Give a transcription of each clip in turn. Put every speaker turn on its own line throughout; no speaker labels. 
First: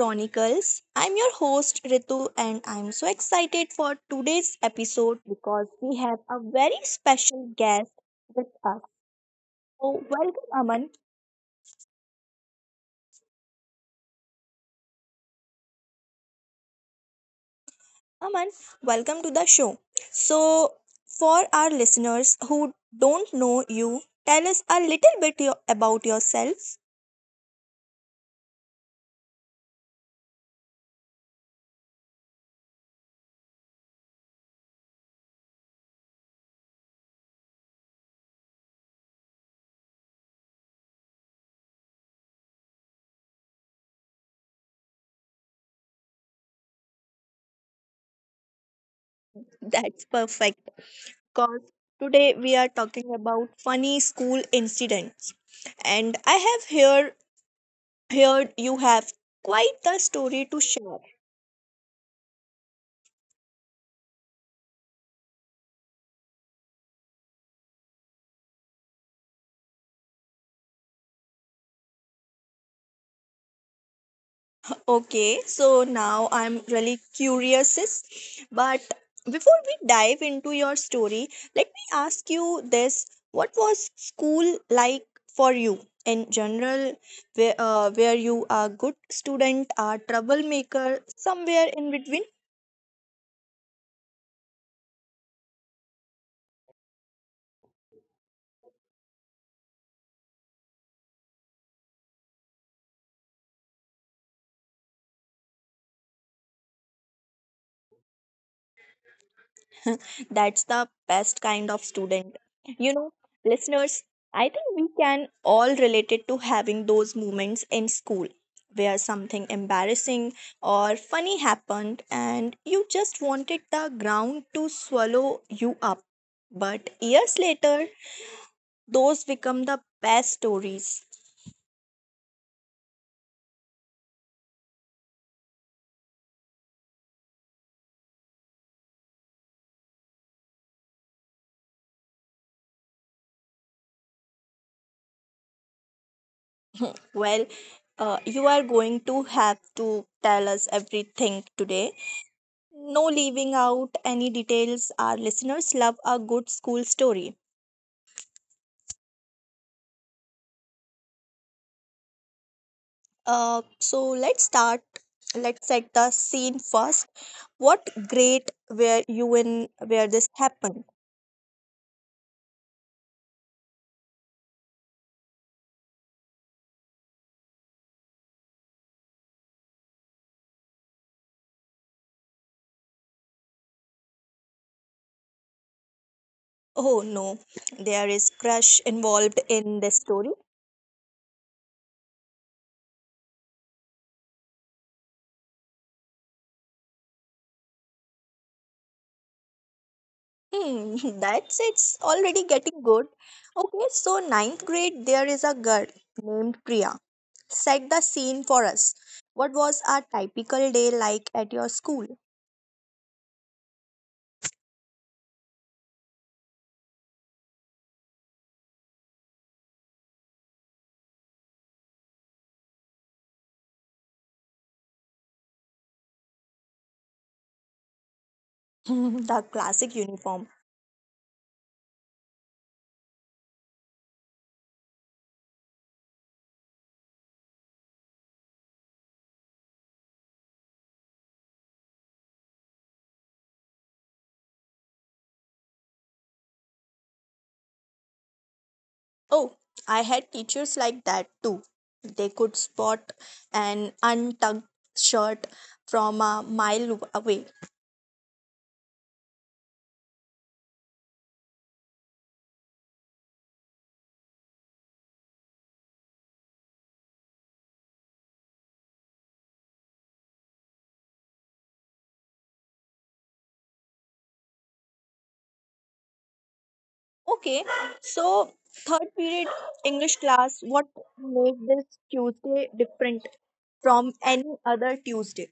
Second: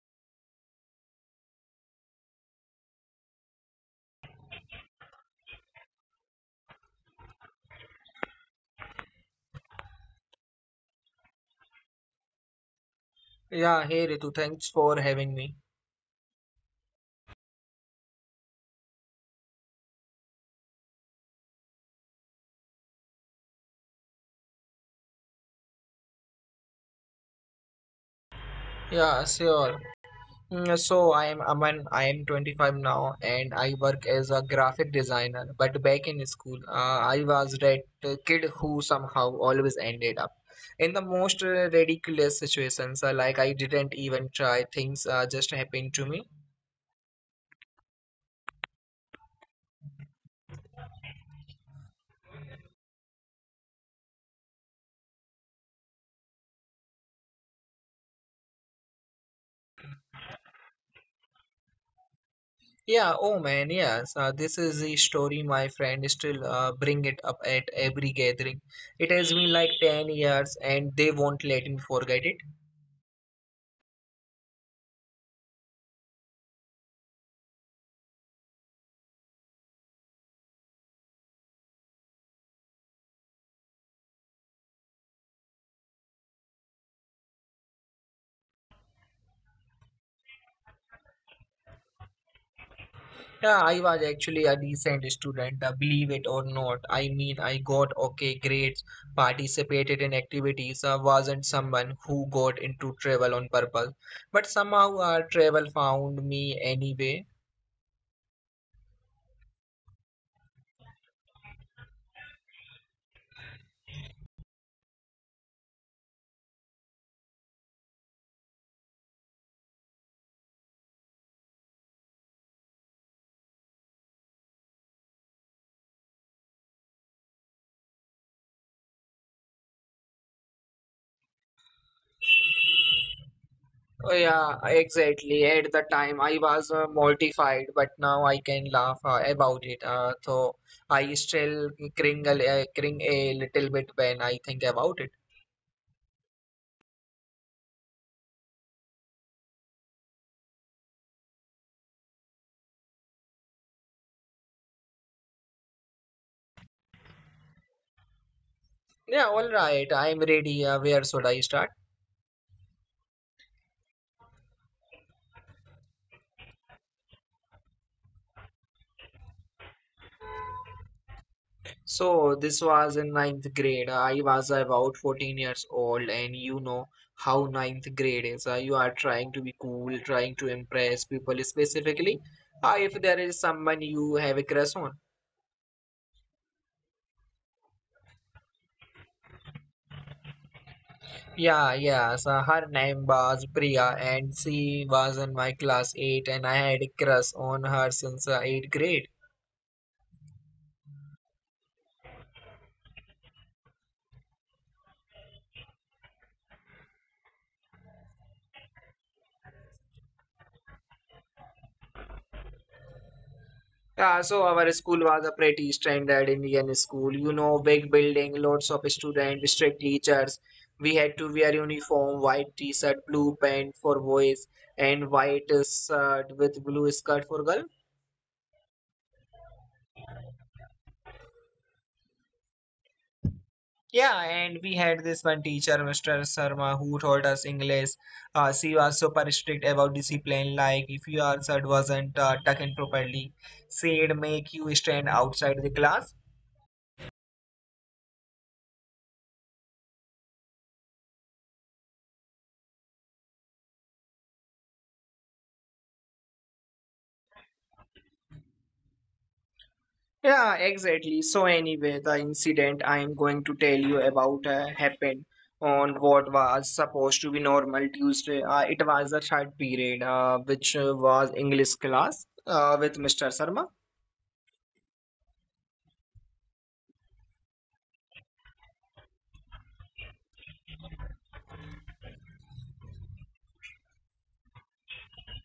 Chronicles. I'm your host Ritu, and I'm so excited for today's episode because we have a very special guest with us. So, welcome, Aman.
Yeah, hey Ritu, thanks for having me.
Aman, welcome to the show. So, for our listeners who don't know you, tell us a little bit about yourself.
Yeah, sure. So I am Aman, I am 25 now and I work as a graphic designer. But back in school, I was that kid who somehow always ended up in the most ridiculous situations. Like I didn't even try, things just happened to me.
That's perfect, because today we are talking about funny school incidents. And I have here heard you have quite the story to share.
Yeah, oh man, yes. This is the story my friend still bring it up at every gathering. It has been like 10 years and they won't let me forget it.
Okay, so now I'm really curious, sis. But before we dive into your story, let me ask you this. What was school like for you in general, where you are good student, are troublemaker, somewhere in between?
Yeah, I was actually a decent student, believe it or not. I mean, I got okay grades, participated in activities, wasn't someone who got into travel on purpose. But somehow travel found me anyway.
That's the best kind of student. You know, listeners, I think we can all relate it to having those moments in school where something embarrassing or funny happened and you just wanted the ground to swallow you up. But years later, those become the best stories.
Oh, yeah, exactly. At the time, I was mortified, but now I can laugh about it. So I still cringe a little bit when I think about it.
Well, you are going to have to tell us everything today. No leaving out any details. Our listeners love a good school story.
Yeah, all right. I'm ready. Where should I start?
So let's start. Let's set the scene first. What grade were you in where this happened?
So this was in ninth grade. I was about 14 years old, and you know how ninth grade is. You are trying to be cool, trying to impress people, specifically if there is someone you have a crush on.
Oh no, there is crush involved in this story.
Yeah, yeah. So her name was Priya, and she was in my class 8, and I had a crush on her since 8th grade.
That's it's already getting good. Okay, so ninth grade, there is a girl named Priya. Set the scene for us. What was a typical day like at your school?
Yeah, so our school was a pretty standard Indian school. You know, big building, lots of students, strict teachers. We had to wear uniform, white t-shirt, blue pant for boys, and white shirt with blue skirt for girl.
The classic uniform.
Yeah, and we had this one teacher, Mr. Sharma, who taught us English. She was super strict about discipline, like if your shirt wasn't tucked in properly, she'd make you stand outside the class.
Oh, I had teachers like that too. They could spot an untucked shirt from a mile away.
Yeah, exactly. So anyway, the incident I am going to tell you about happened on what was supposed to be normal Tuesday. It was the third period, which was English class with Mr. Sharma.
Okay, so third period English class, what made this Tuesday different from any other Tuesday?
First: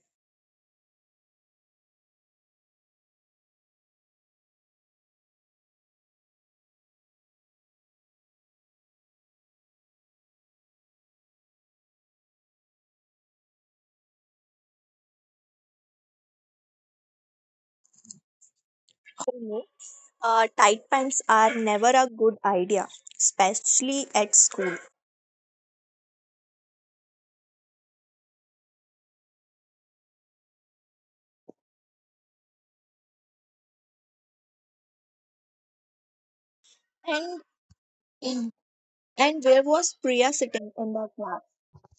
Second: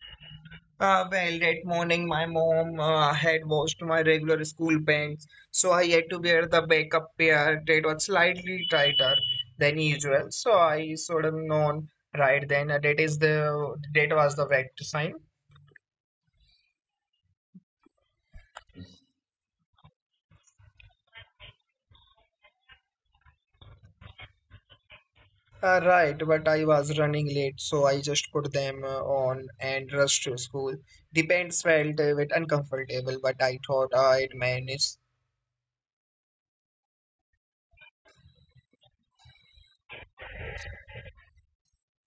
Well, that morning my mom had washed my regular school pants, so I had to wear the backup pair that was slightly tighter than usual. So I sort of known right then that is the that was the correct sign.
For me, tight pants are never a good idea, especially at school.
Right, but I was running late, so I just put them on and rushed to school. The pants felt a bit uncomfortable, but I thought I'd manage.
And where was Priya sitting in the class?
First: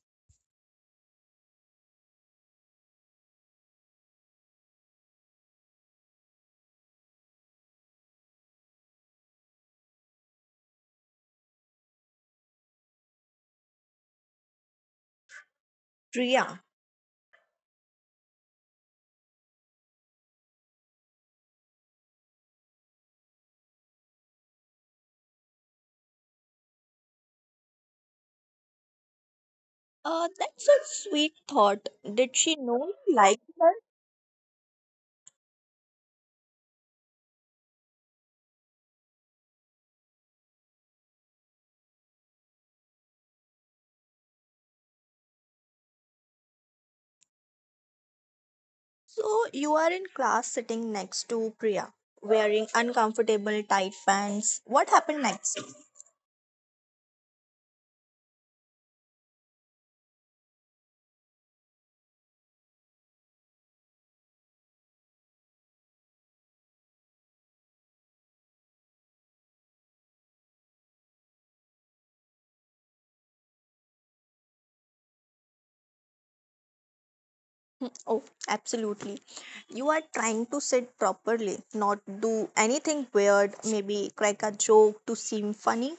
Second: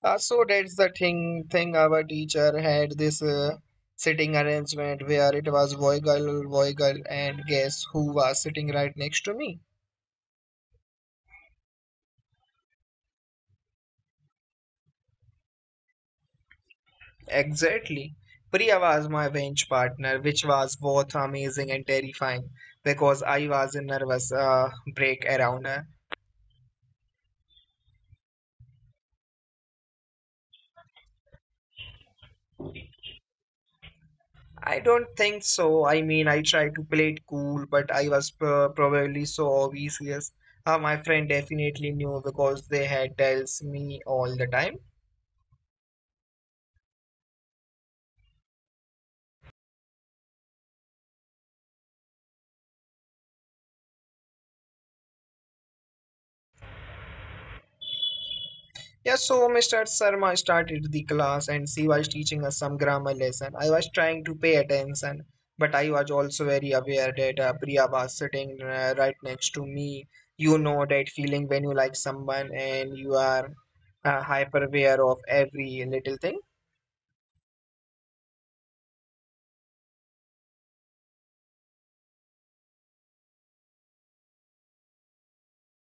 So that's the thing. Our teacher had this sitting arrangement where it was boy girl, and guess who was sitting right next to me?
Priya.
Exactly. Priya was my bench partner, which was both amazing and terrifying because I was a nervous break around her.
That's a sweet thought. Did she know you liked her?
I don't think so. I mean, I tried to play it cool, but I was probably so obvious. My friend definitely knew because they had tells me all the time.
So you are in class sitting next to Priya, wearing uncomfortable tight pants. What happened next?
Yeah, so Mr. Sharma started the class and she was teaching us some grammar lesson. I was trying to pay attention, but I was also very aware that Priya was sitting right next to me. You know that feeling when you like someone and you are hyper aware of every little thing.
Oh, absolutely. You are trying to sit properly, not do anything weird, maybe crack a joke to seem funny.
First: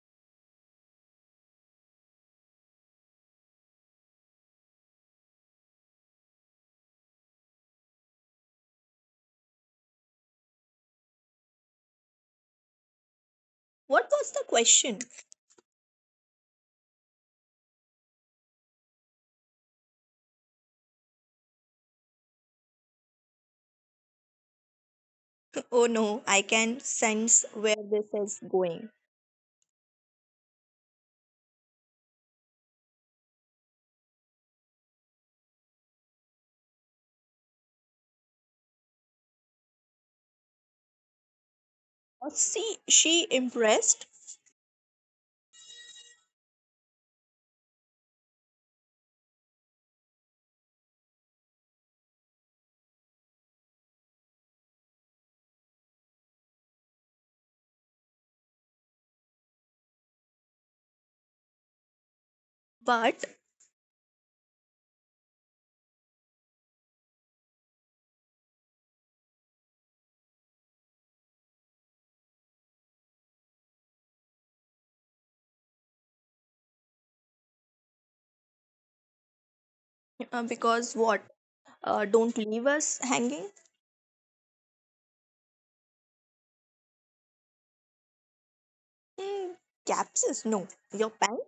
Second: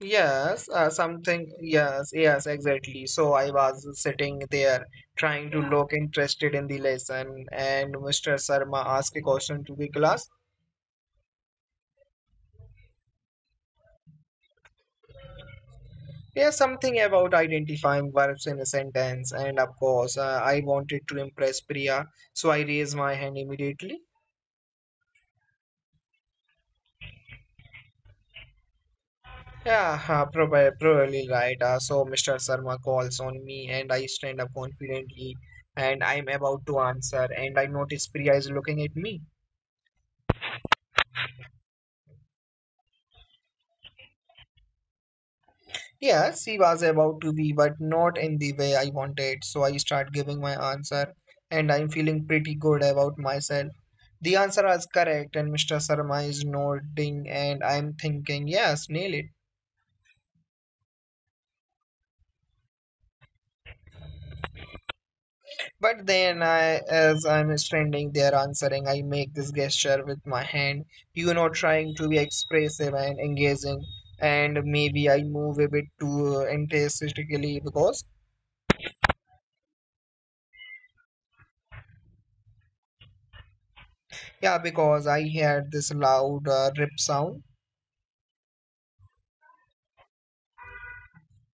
Yes, exactly. So I was sitting there trying to look interested in the lesson, and Mr. Sharma asked a question to the class.
What was the question?
Yes, something about identifying verbs in a sentence, and of course, I wanted to impress Priya, so I raised my hand immediately.
Oh no, I can sense where this is going.
Yeah, probably right. So Mr. Sharma calls on me, and I stand up confidently, and I'm about to answer, and I notice Priya is looking at me.
See, she impressed,
Yes, he was about to be, but not in the way I wanted. So I start giving my answer, and I'm feeling pretty good about myself. The answer was correct, and Mr. Sarma is nodding, and I'm thinking, yes, nail it.
but
But as I'm standing there answering, I make this gesture with my hand, you know, trying to be expressive and engaging, and maybe I move a bit too enthusiastically because,
because what? Don't leave us hanging.
yeah, because I heard this loud rip sound.
Mm, capsules? No. Your pant?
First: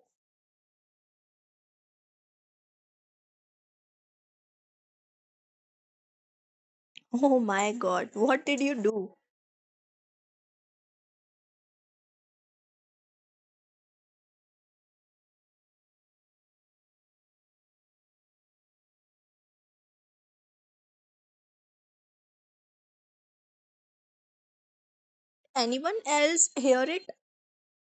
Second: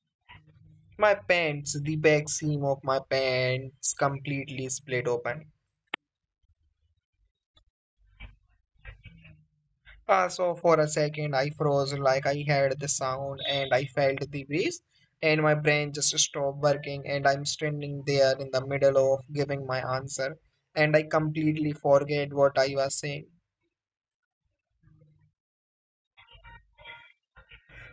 My pants, the back seam of my pants completely split open.
Oh my god, what did you do?
So for a second, I froze like I heard the sound and I felt the breeze, and my brain just stopped working. And I'm standing there in the middle of giving my answer, and I completely forget what I was saying.
Anyone else hear it?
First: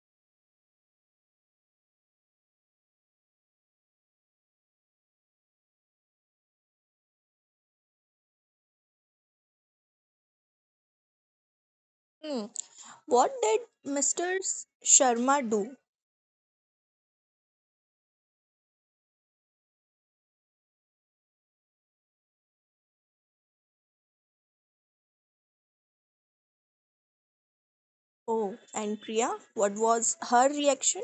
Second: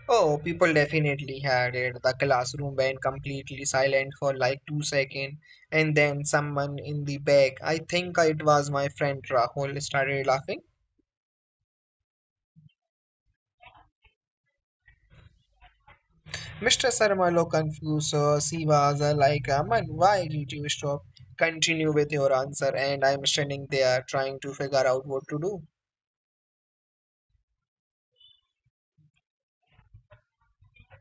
Oh, people definitely had it. The classroom went completely silent for like 2 seconds, and then someone in the back, I think it was my friend Rahul, started laughing.
Hmm. What did Mr. Sharma do?
Mr. Sarmalo confused Sivas like, Aman, why did you stop? Continue with your answer. And I'm standing there trying to figure out what to do.
Oh, and Priya, what was her reaction?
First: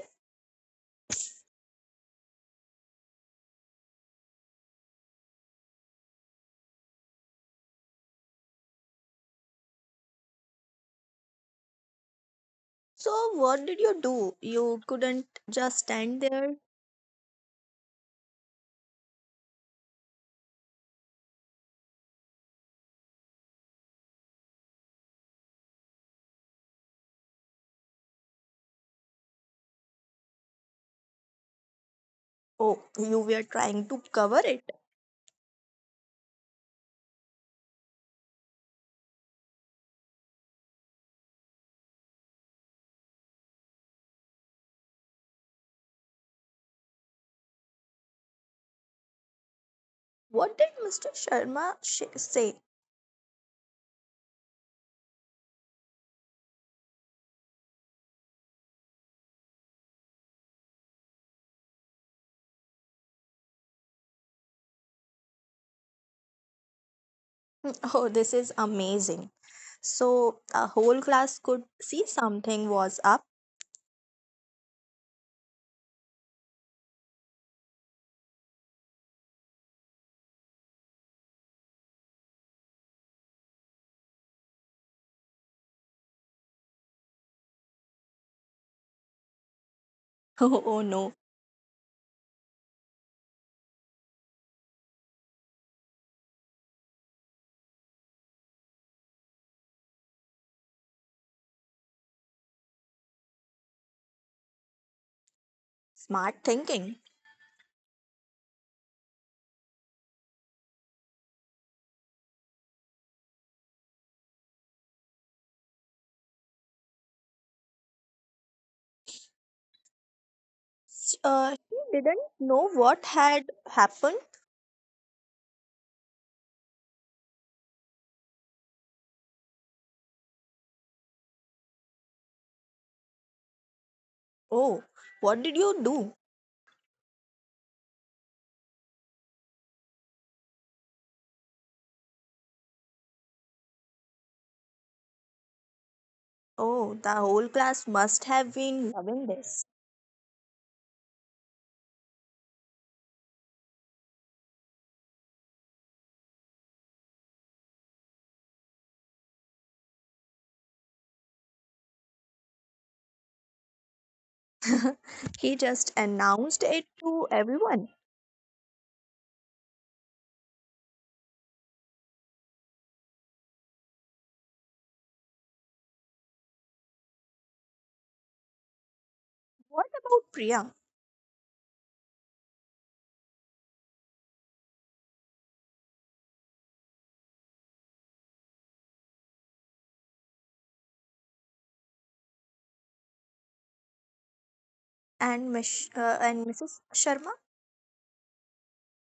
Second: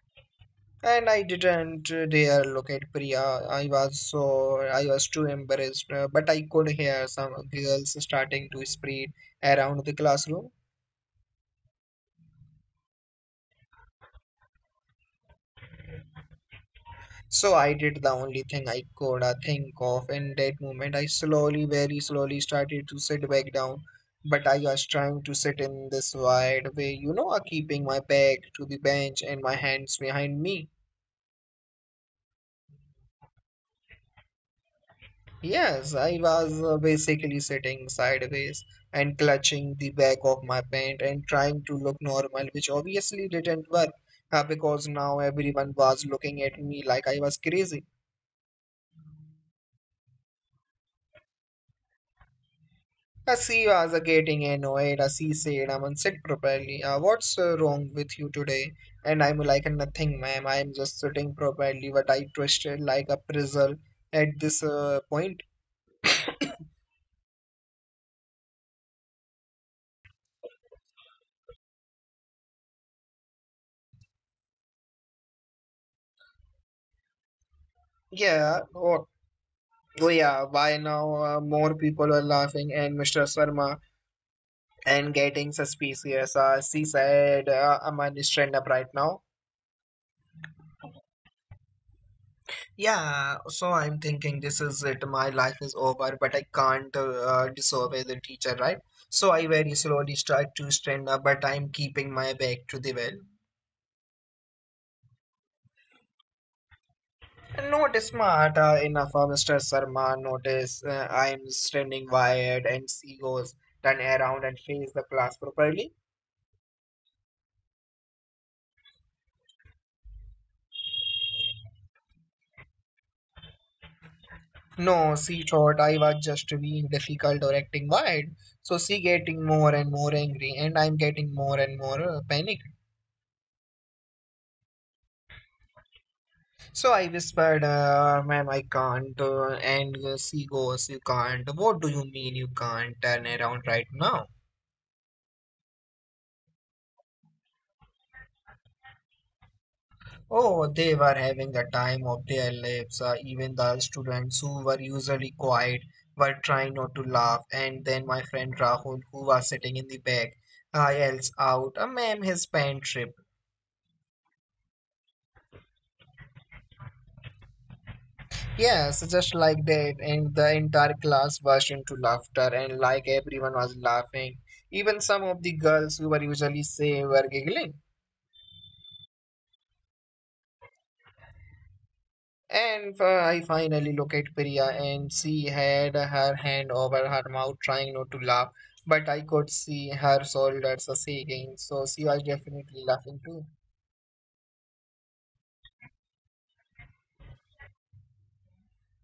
And I didn't dare look at Priya. I was too embarrassed, but I could hear some girls starting to spread around the classroom.
So, what did you do? You couldn't just stand there.
So I did the only thing I could think of in that moment. I slowly, very slowly started to sit back down, but I was trying to sit in this wide way, you know, keeping my back to the bench and my hands behind me.
Oh, you were trying to cover it.
Yes, I was basically sitting sideways and clutching the back of my pant and trying to look normal, which obviously didn't work because now everyone was looking at me like I was crazy.
What did Mr. Sharma say?
Asiva's was getting annoyed as he said I'm unsick properly. What's wrong with you today? And I'm like nothing ma'am. I'm just sitting properly but I twisted like a pretzel at this point.
Oh, this is amazing. So, a whole class could see something was up.
Yeah. Oh, oh yeah. Why now more people are laughing and Mr. Sharma and getting suspicious. She said I'm unstrained up right now.
Oh oh, no.
Yeah, so I'm thinking this is it, my life is over, but I can't disobey the teacher, right? So I very slowly start to stand up, but I'm keeping my back to the wall.
Smart thinking.
Not smart enough, Mr. Sarma. Notice I'm standing wired, and she goes turn around and face the class properly.
She didn't know what had happened.
No, she thought I was just being difficult or acting wild. So she getting more and more angry, and I'm getting more and more panic.
Oh, what did you do?
So I whispered, ma'am, I can't. And she goes, you can't. What do you mean you can't turn around right now?
Oh, the whole class must have been loving this.
Oh, they were having the time of their lives. Even the students who were usually quiet were trying not to laugh. And then my friend Rahul, who was sitting in the back, yells out, ma'am, his pen tripped.
He just announced it to everyone.
Yes, just like that, and the entire class burst into laughter, and like everyone was laughing. Even some of the girls who were usually safe were giggling.
What about Priya
And I finally looked at Priya, and she had her hand over her mouth, trying not to laugh, but I could see her shoulders shaking, so she was definitely laughing too.
and Mrs. Sharma?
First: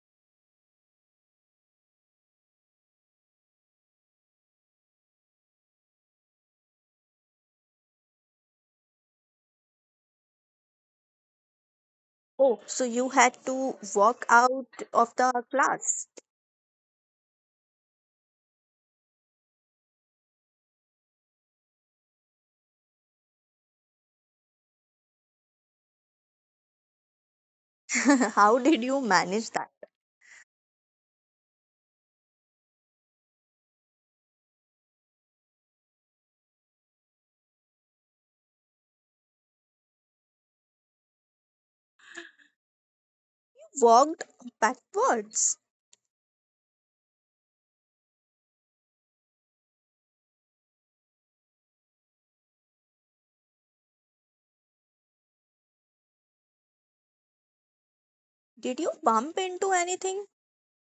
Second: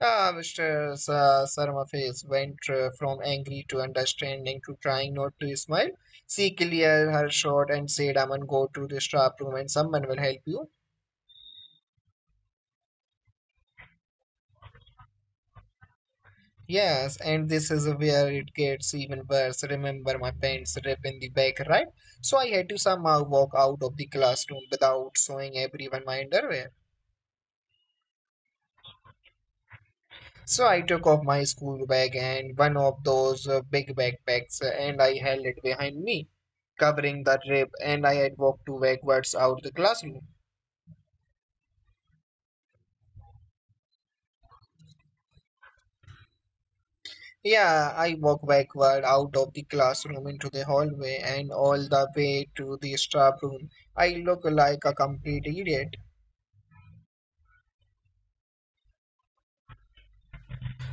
Ah, Saramaface went from angry to understanding to trying not to smile. She cleared her throat and said, Aman, go to the staff room and someone will help you.
Oh, so you had to walk out of the class.
Yes, and this is where it gets even worse. Remember, my pants rip in the back, right? So I had to somehow walk out of the classroom without showing everyone my underwear.
How did you manage that?
So I took off my school bag and one of those big backpacks and I held it behind me, covering the trip, and I had walked two backwards out the classroom.
Walked backwards.
Yeah, I walked backward out of the classroom into the hallway and all the way to the staff room. I look like a complete idiot.
Did you bump into anything?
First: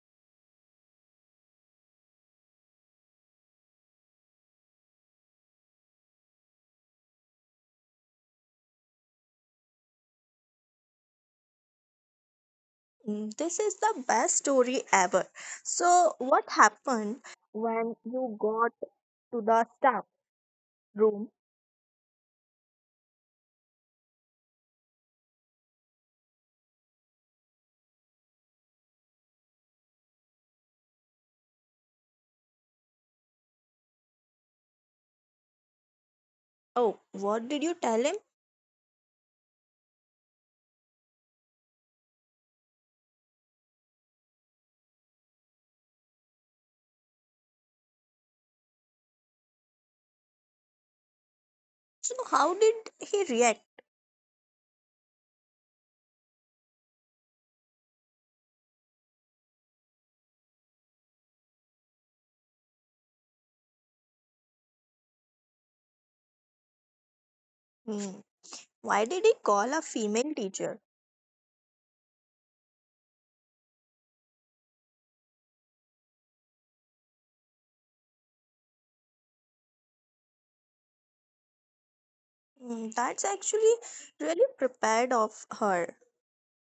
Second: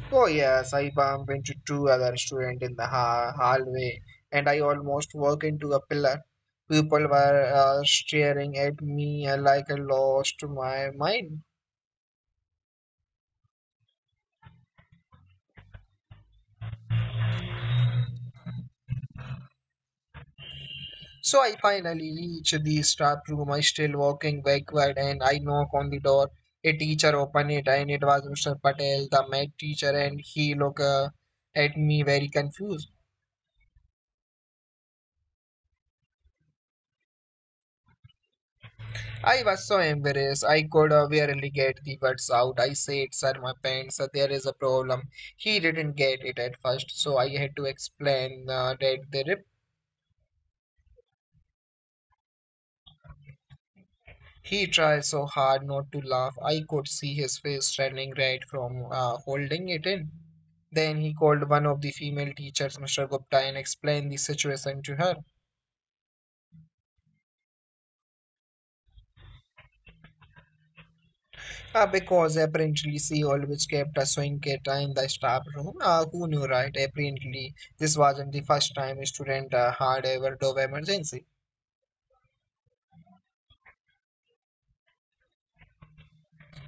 Oh yes, I bumped into two other students in the hallway, and I almost walked into a pillar. People were staring at me like I lost my mind.
Mm, this is the best story ever. So, what happened when you got to the staff room?
So I finally reach the staff room. I still walking backward and I knock on the door. A teacher opened it and it was Mr. Patel, the math teacher, and he looked at me very confused.
Oh, what did you tell him?
I was so embarrassed. I could barely get the words out. I said, "Sir, my pants. There is a problem." He didn't get it at first, so I had to explain that the rip.
So, how did he react?
He tried so hard not to laugh. I could see his face turning red from holding it in. Then he called one of the female teachers, Mr. Gupta, and explained the situation to her.
Mm, why did he call a female teacher?
Because apparently she always kept a swingeta in the staff room. Who knew, right? Apparently, this wasn't the first time a student had a overdose emergency.
Mm, that's actually really prepared of her.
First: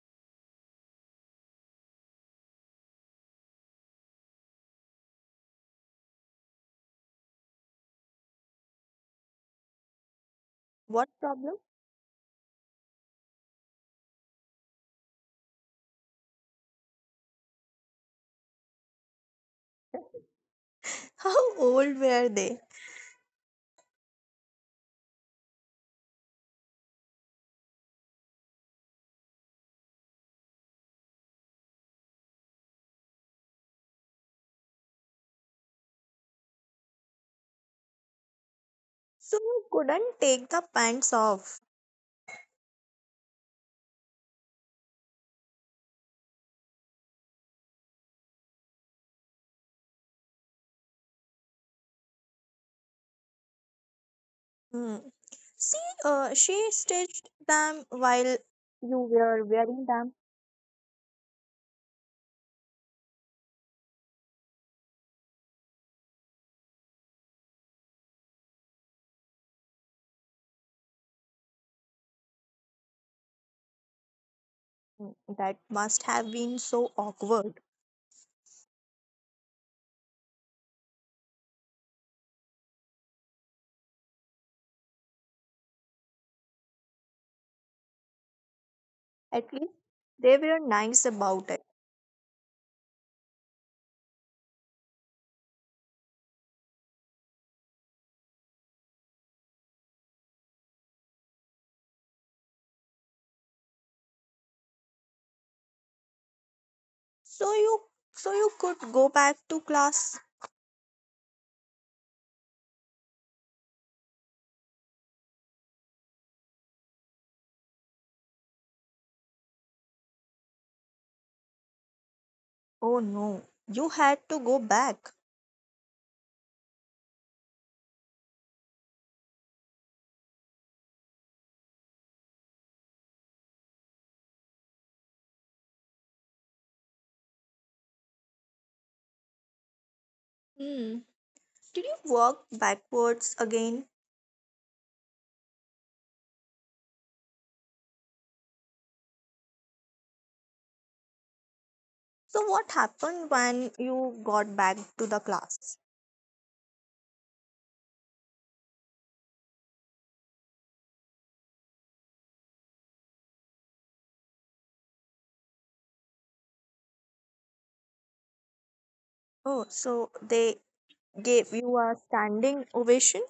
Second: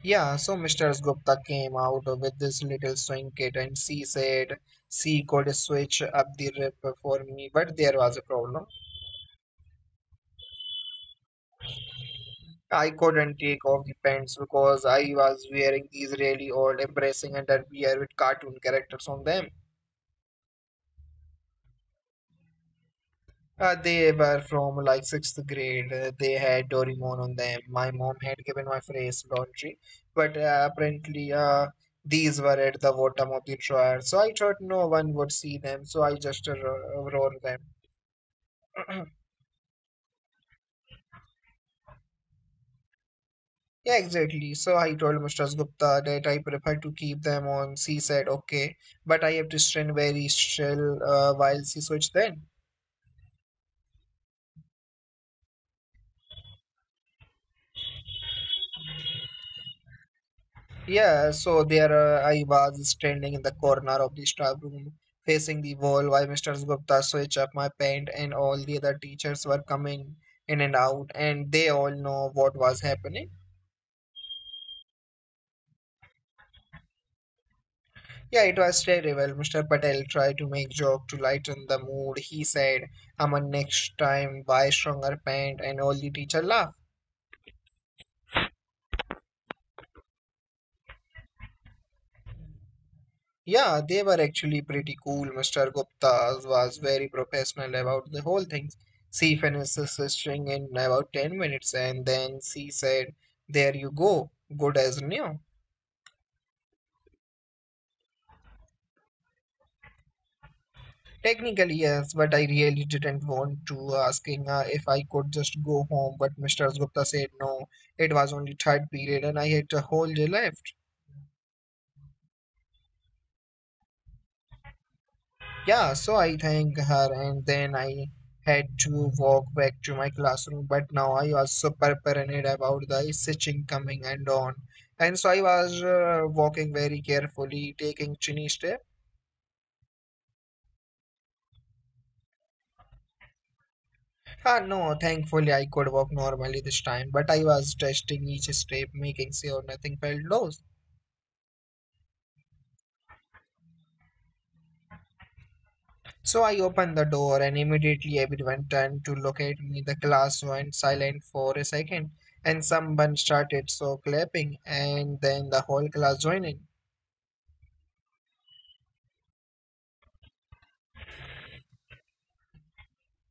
Yeah, so Mr. Gupta came out with this little swingeta and she said she could switch up the rip for me, but there was a problem.
What problem?
I couldn't take off the pants because I was wearing these really old, embarrassing underwear with cartoon characters on them.
How old were they?
They were from like sixth grade. They had Doraemon on them. My mom had given my phrase laundry, but apparently these were at the bottom of the drawer. So I thought no one would see them, so I just wore them.
So, couldn't take the pants off.
Yeah, exactly. So I told Mr. Gupta that I prefer to keep them on. She said, okay, but I have to stand very still while she switched then.
Mm. See, she stitched them while you were wearing them.
Yeah, so there I was standing in the corner of the staff room facing the wall while Mr. Gupta switched up my pant and all the other teachers were coming in and out and they all know what was happening.
That must have been so awkward.
Yeah, it was terrible. Mr. Patel tried to make joke to lighten the mood. He said, Aman next time buy stronger pant and all the teacher laughed.
At least they were nice about it.
Yeah, they were actually pretty cool. Mr. Gupta was very professional about the whole thing. She finished stitching in about 10 minutes and then she said, there you go, good as new.
So you so you could go back to class.
Technically, yes, but I really didn't want to asking her if I could just go home. But Mr. Gupta said no. It was only third period and I had a whole day left.
Oh no, you had to go back.
Yeah, so I thanked her and then I had to walk back to my classroom. But now I also paranoid about the stitching coming and on. And so I was walking very carefully, taking tiny step.
Hmm. Did you walk backwards again?
Ah, no, thankfully I could walk normally this time, but I was testing each step, making sure nothing felt loose.
So what happened when you got back to the class?
So I opened the door and immediately everyone turned to look at me. The class went silent for a second and someone started so clapping and then the whole class joined in.
Oh, so they gave you a standing ovation?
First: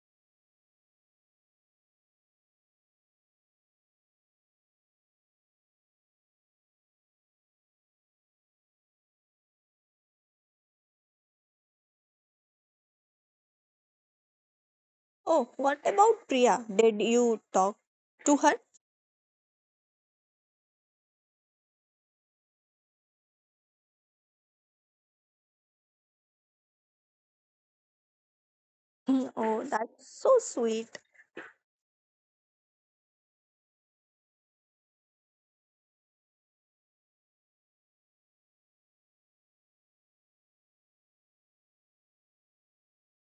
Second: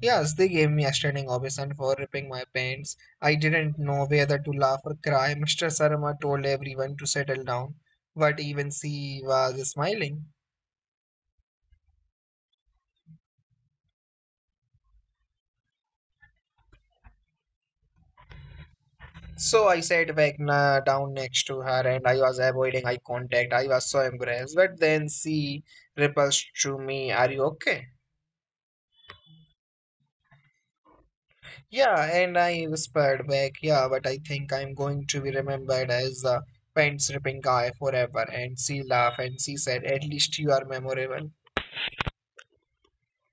Yes, they gave me a standing ovation for ripping my pants. I didn't know whether to laugh or cry. Mr. Sarma told everyone to settle down, but even she was smiling.
Oh, what about Priya? Did you talk to her?
So I sat back down next to her and I was avoiding eye contact. I was so embarrassed, but then she repulsed to me, are you okay?
Mm, oh, that's so sweet.
Yeah, and I whispered back, yeah, but I think I'm going to be remembered as the pants ripping guy forever. And she laughed and she said, at least you are memorable.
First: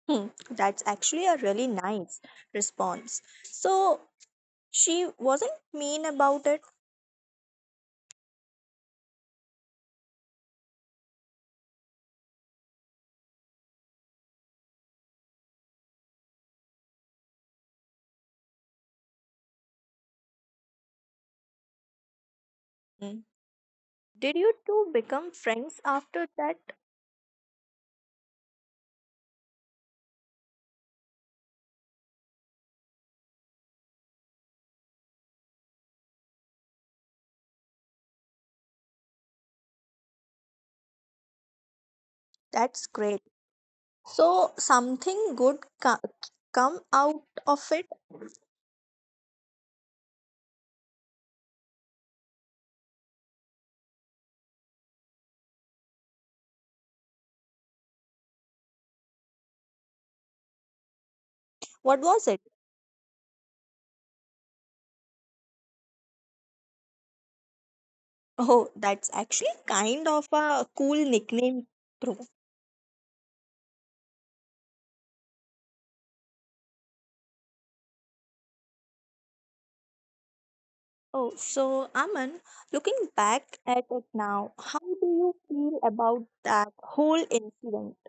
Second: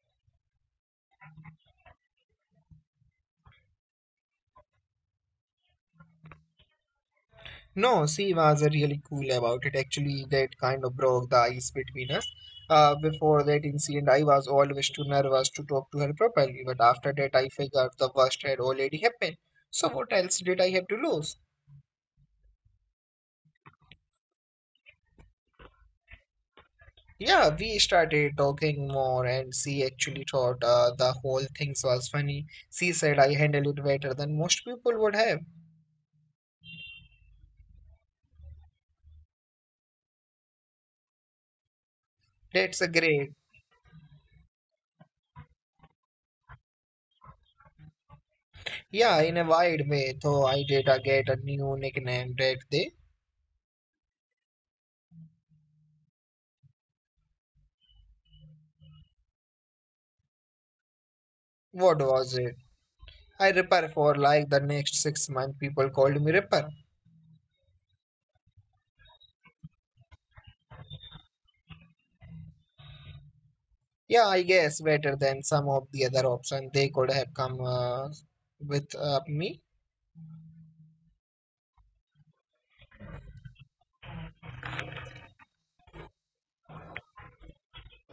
Hmm, that's actually a really nice response. So she wasn't mean about it.
No, she was really cool about it. Actually, that kind of broke the ice between us. Before that incident, I was always too nervous to talk to her properly, but after that, I figured the worst had already happened. So, what else did I have to lose?
Hmm. Did you two become friends after that?
Yeah, we started talking more, and she actually thought the whole thing was funny. She said I handle it better than most people would have. That's
That's
a
great.
great.
So something good come out of it.
Yeah, in a wide way, though I did get a new nickname that day. What
What was
was
it?
it? I Ripper for like the next 6 months, people called me Ripper.
Oh, that's actually kind of a cool nickname, bro.
Yeah, I guess better than some of the other options they could have come with me.
Oh, so Aman, looking back at it now, how do you feel about that whole incident?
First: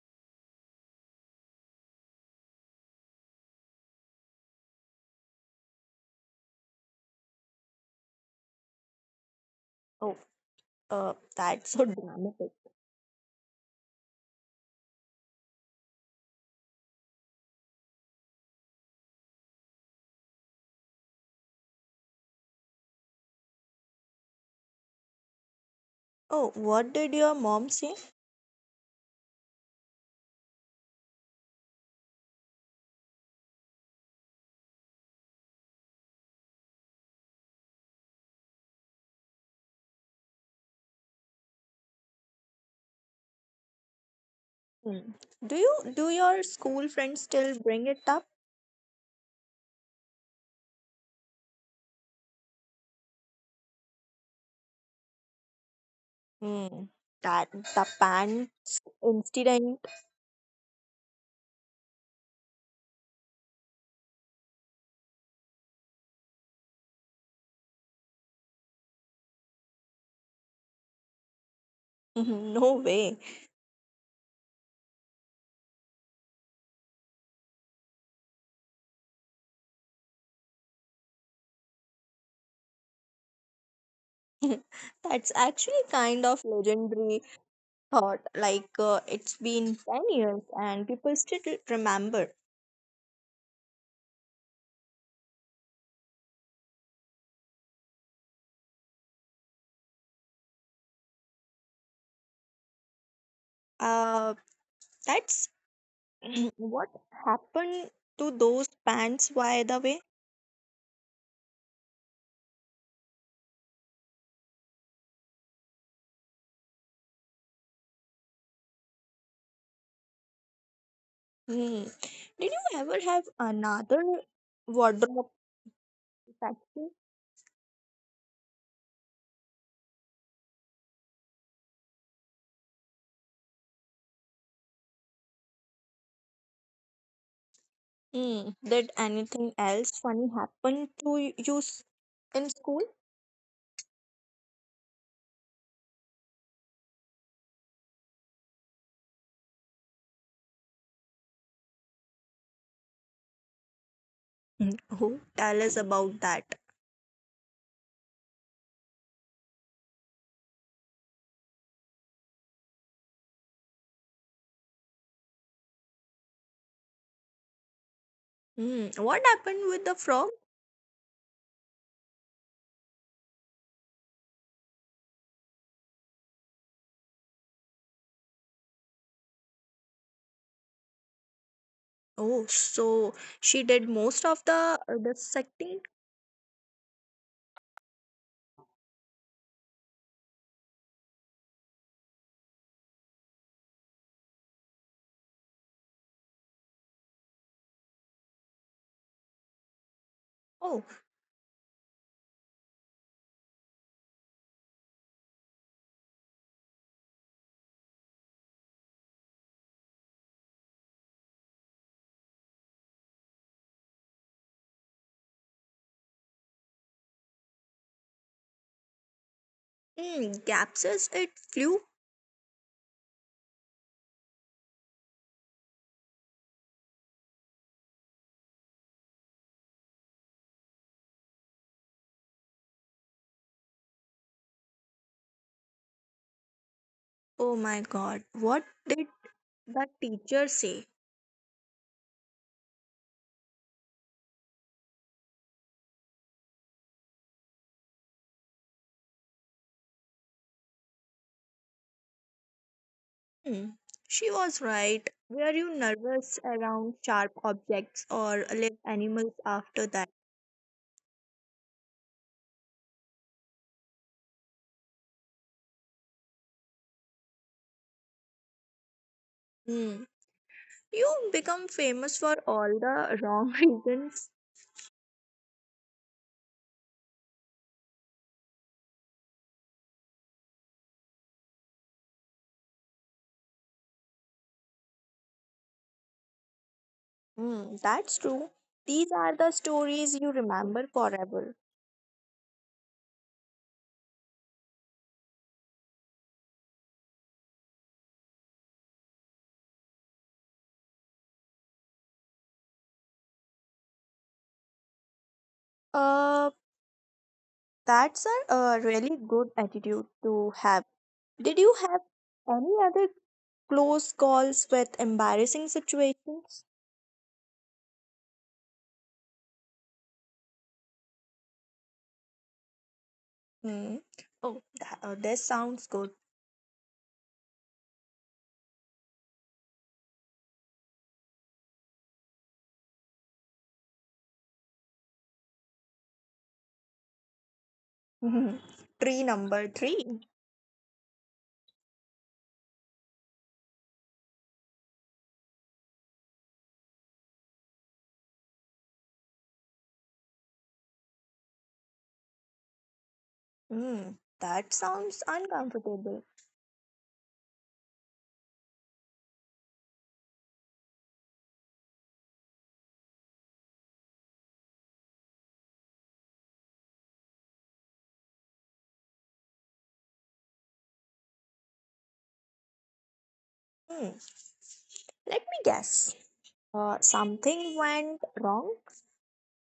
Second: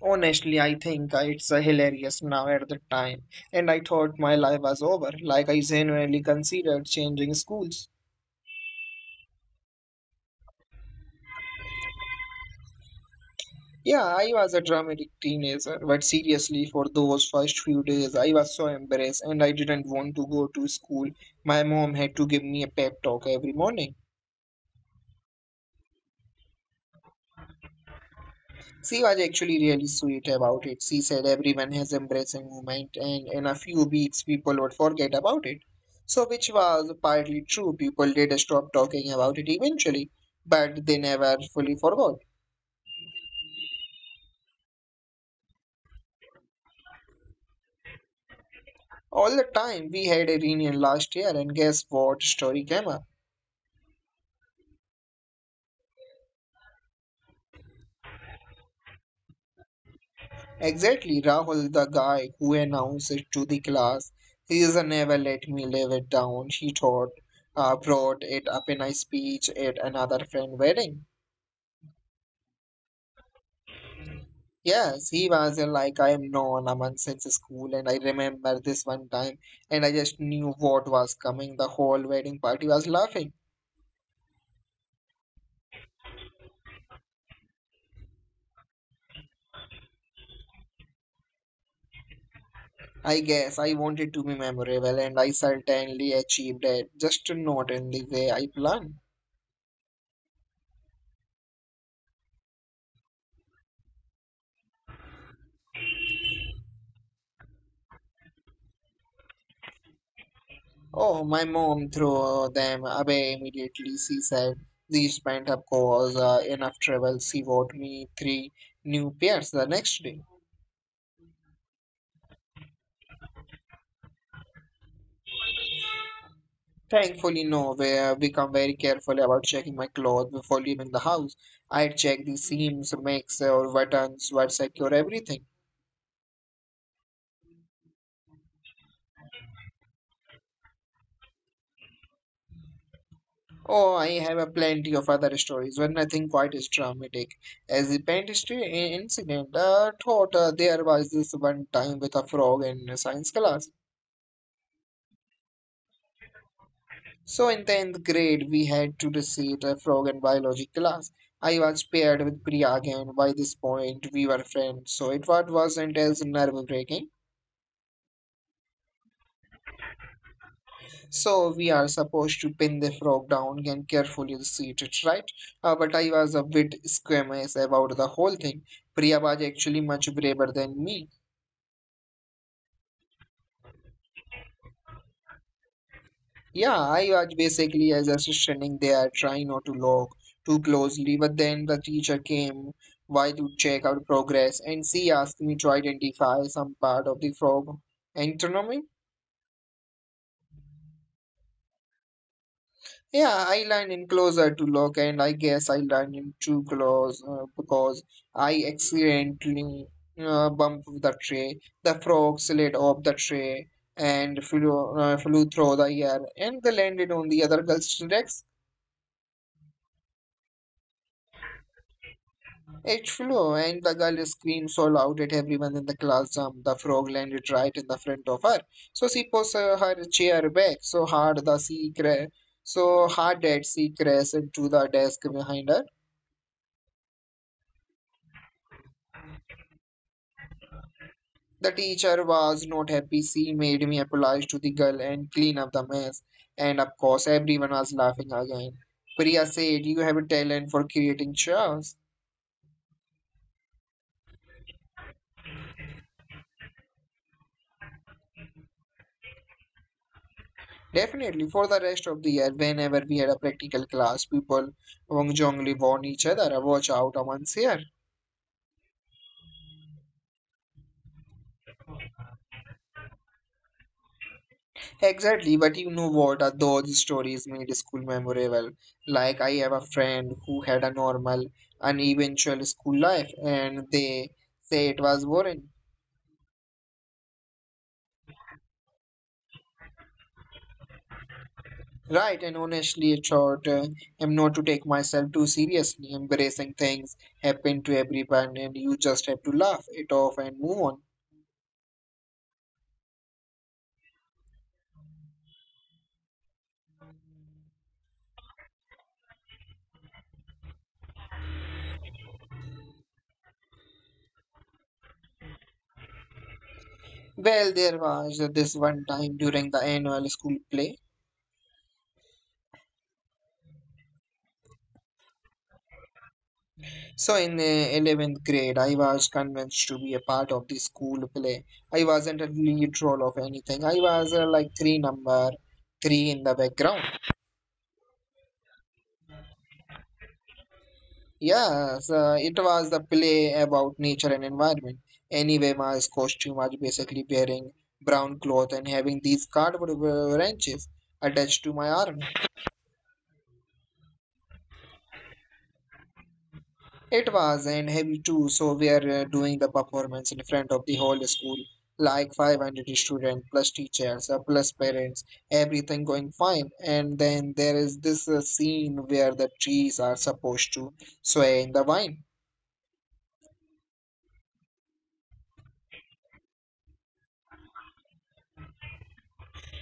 Honestly, I think it's hilarious now at the time, and I thought my life was over, like I genuinely considered changing schools.
Oh, that's so dramatic.
Yeah, I was a dramatic teenager, but seriously, for those first few days, I was so embarrassed and I didn't want to go to school. My mom had to give me a pep talk every morning.
Oh, what did your mom say?
She was actually really sweet about it. She said everyone has embracing movement and in a few weeks people would forget about it. So which was partly true. People did stop talking about it eventually, but they never fully forgot.
Hmm. Do your school friends still bring it up?
All the time we had a reunion last year and guess what story came up?
Hmm. That the pants incident?
Exactly Rahul the guy who announced it to the class. He is a never let me live it down, he thought, brought it up in a speech at another friend wedding.
No way.
Yes, he was like I am known amongst in the school, and I remember this one time, and I just knew what was coming. The whole wedding party was laughing.
That's actually kind of legendary thought. Like it's been 10 years and people still remember.
I guess I wanted to be memorable, and I certainly achieved it, just not in the way I planned.
Uh, that's what happened to those pants. By the way,
Oh, my mom threw them away immediately. She said these pent-up cause enough trouble. She bought me three new pairs the next day.
hmm, did you ever have another wardrobe?
Thankfully, no, where I become very careful about checking my clothes before leaving the house. I check the seams, makes, or buttons, what secure everything.
Hmm, did anything else funny happen to in school?
Oh, I have a plenty of other stories, but nothing quite as dramatic as the pantry incident. Thought there was this one time with a frog in a science class.
Mm, oh, tell us about that.
So in 10th grade, we had to recite a frog in biology class. I was paired with Priya again. By this point, we were friends, so wasn't as nerve-breaking.
Hmm, what happened with the frog?
So we are supposed to pin the frog down and carefully seat it, right? But I was a bit squeamish about the whole thing. Priya was actually much braver than me.
Oh, so she did most of the dissecting.
Yeah, I was basically just standing there trying not to look too closely, but then the teacher came by to check our progress and she asked me to identify some part of the frog anatomy.
Oh,
Yeah, I land in closer to lock, and I guess I land in too close because I accidentally bumped the tray. The frog slid off the tray and flew through the air, and they landed on the other girl's desk.
hmm, captures it flew.
It flew, and the girl screamed so loud that everyone in the class jumped. The frog landed right in the front of her, so she pushed her chair back so hard that she crashed into the desk behind her.
Oh my God, what did the teacher say?
The teacher was not happy. She made me apologize to the girl and clean up the mess. And of course, everyone was laughing again. Priya said, you have a talent for creating chaos.
Hmm, she was right. Were you nervous around sharp objects or live animals after that?
Definitely, for the rest of the year, whenever we had a practical class, people wrongly warned each other, watch out, Aman's here.
Hmm. You become famous for all the wrong reasons.
Exactly, but you know what? Those stories made school memorable. Like, I have a friend who had a normal, uneventual school life, and they say it was boring.
Hmm, that's true. These are the stories you remember forever.
Right, and honestly, a short, I'm not to take myself too seriously. Embracing things happen to everyone, and you just have to laugh it off and move on.
Uh, that's a really good attitude to have. Did you have any other close calls with embarrassing situations?
Well, there was this one time during the annual school play.
Hmm. Oh, that, this sounds good.
So, in the 11th grade, I was convinced to be a part of the school play. I wasn't a lead role of anything, I was like three number three in the background.
Tree number three.
Yeah, so it was the play about nature and environment. Anyway, my costume was basically wearing brown cloth and having these cardboard wrenches attached to my arm.
Hmm, that sounds uncomfortable.
It was and heavy too, so we are doing the performance in front of the whole school, like 500 students plus teachers plus parents, everything going fine. And then there is this scene where the trees are supposed to sway in the wind.
Hmm. Let me guess. Something went wrong?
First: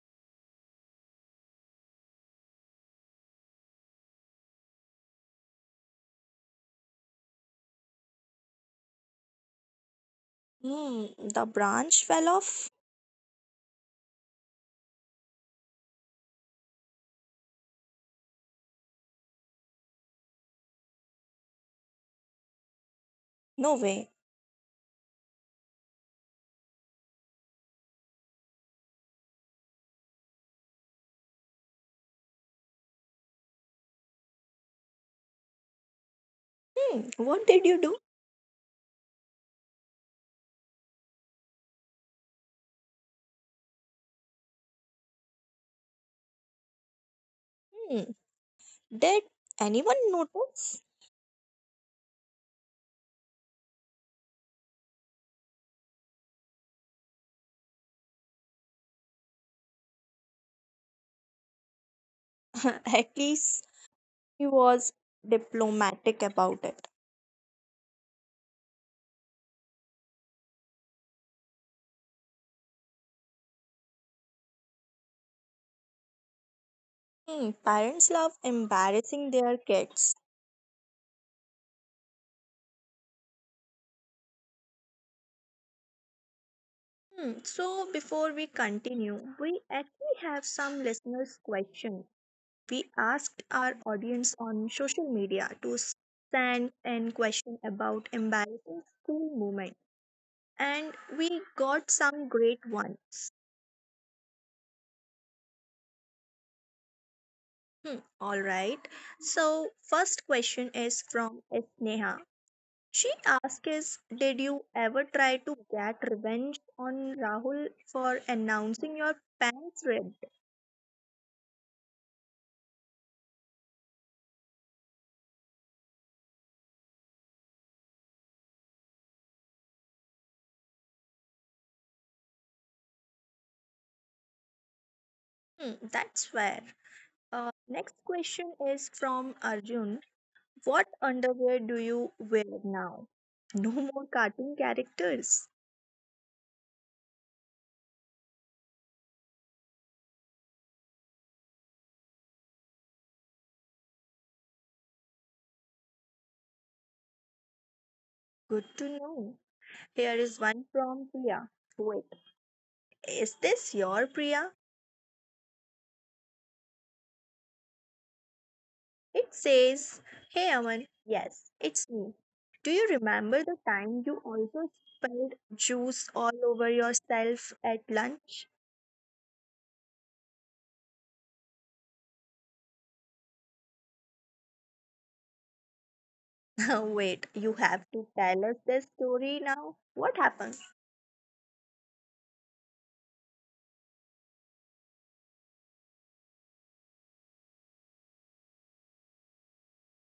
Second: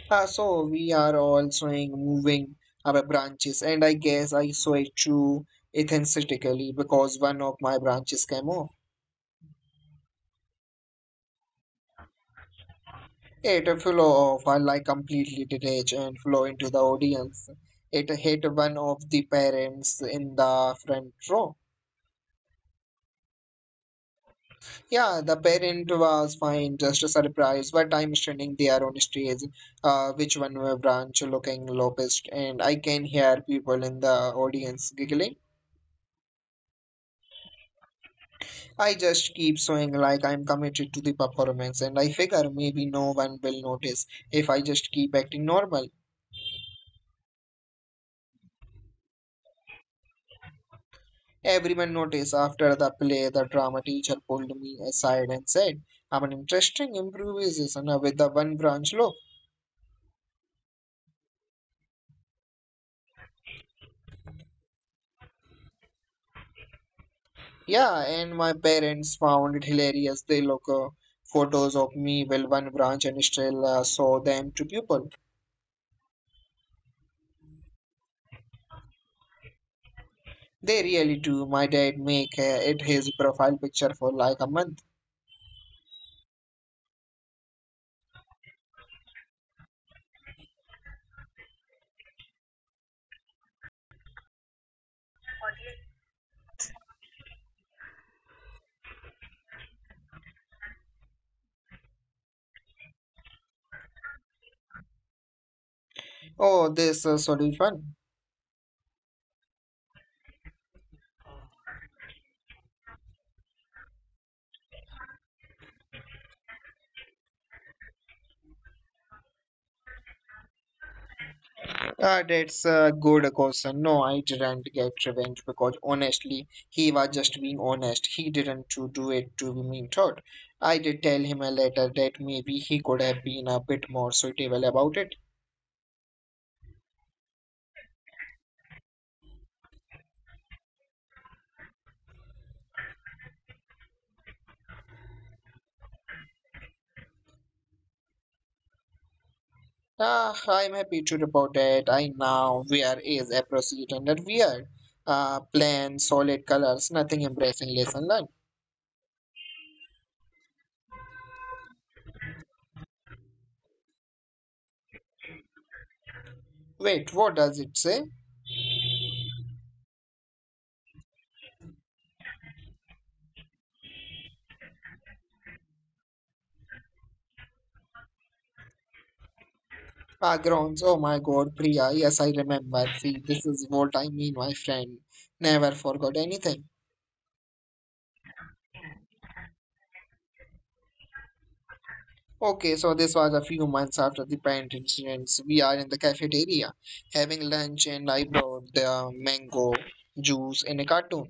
Ah, so we are also moving our branches, and I guess I sway to enthusiastically because one of my branches came off.
Hmm, the branch fell off?
It flew off, while I like completely detached and flow into the audience. It hit one of the parents in the front row.
No way.
Yeah, the parent was fine, just surprised, but I'm standing there on stage, which one were branch looking lopest, and I can hear people in the audience giggling.
Hmm, what did you do?
I just keep showing like I'm committed to the performance, and I figure maybe no one will notice if I just keep acting normal.
Hmm, did anyone notice?
Everyone noticed after the play, the drama teacher pulled me aside and said, I'm an interesting improvisation with the one branch look.
At least he was diplomatic about it.
Yeah, and my parents found it hilarious. They look photos of me with one branch and still show them to people.
Hmm, parents love embarrassing their kids.
They really do. My dad make it his profile picture for like a month.
Hmm, so before we continue, we actually have some listeners' questions. We asked our audience on social media to send in question about embarrassing school moments and we got some great ones.
Oh, this should be fun.
Hmm, all right. So, first question is from Sneha. She asks is, did you ever try to get revenge on Rahul for announcing your pants ripped?
That's a good question. No, I didn't get revenge because honestly, he was just being honest. He didn't to do it to be mean thought. I did tell him a letter that maybe he could have been a bit more suitable about it.
Hmm, that's fair. Next question is from Arjun. What underwear do you wear now? No more cartoon characters.
Ah, I'm happy to report that I now wear is a proceed under wear. Plain, solid colors, nothing embarrassing lesson learned.
Good to know. Here is one from Priya. Wait, is this your Priya?
Wait, what does it say?
It says, Hey Aman, yes, it's me. Do you remember the time you also spilled juice all over yourself at lunch?
Backgrounds, oh my god, Priya, yes, I remember. See, this is what I mean, my friend. Never forgot anything.
Wait, you have to tell us this story now. What happened?
Okay, so this was a few months after the pant incidents. We are in the cafeteria having lunch, and I brought the mango juice in a cartoon.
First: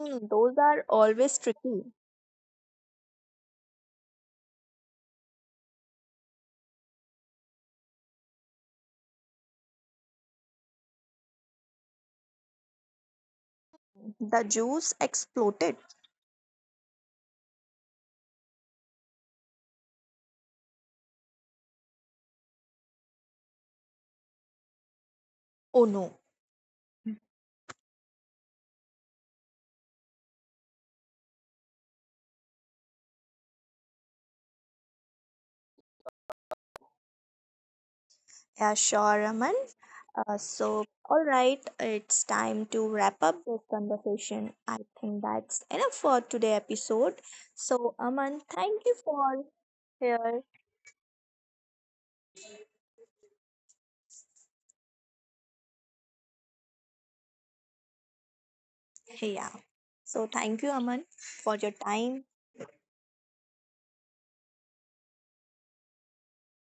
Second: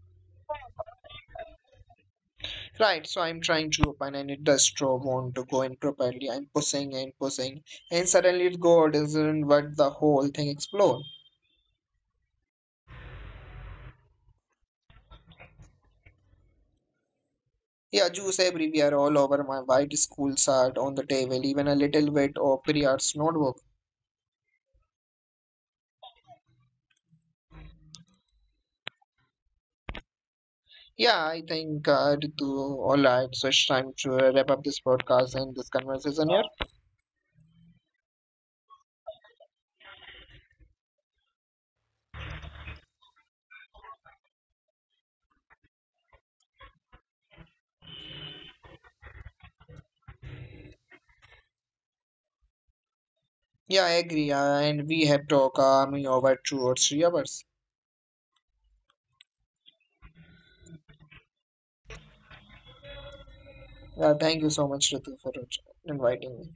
Hmm, those are always tricky.
Right, so I'm trying to open, and it does straw want to go in properly. I'm pushing and pushing, and suddenly it goes, isn't what the whole thing explode.
The juice exploded.
Yeah, Jews everywhere, all over my white school are on the table, even a little bit of Priyar's notebook.
Oh no.
Yeah, I think Ritu, all right, so it's time to wrap up this podcast and this conversation here.
Yeah, sure, Aman. Uh, so, all right, it's time to wrap up this conversation. I think that's enough for today episode. So, Aman, thank you for here.
Yeah, I agree, and we have talked me over 2 or 3 hours.
Yeah. So, thank you, Aman, for your time.
Thank you so much, Ritu, for inviting me.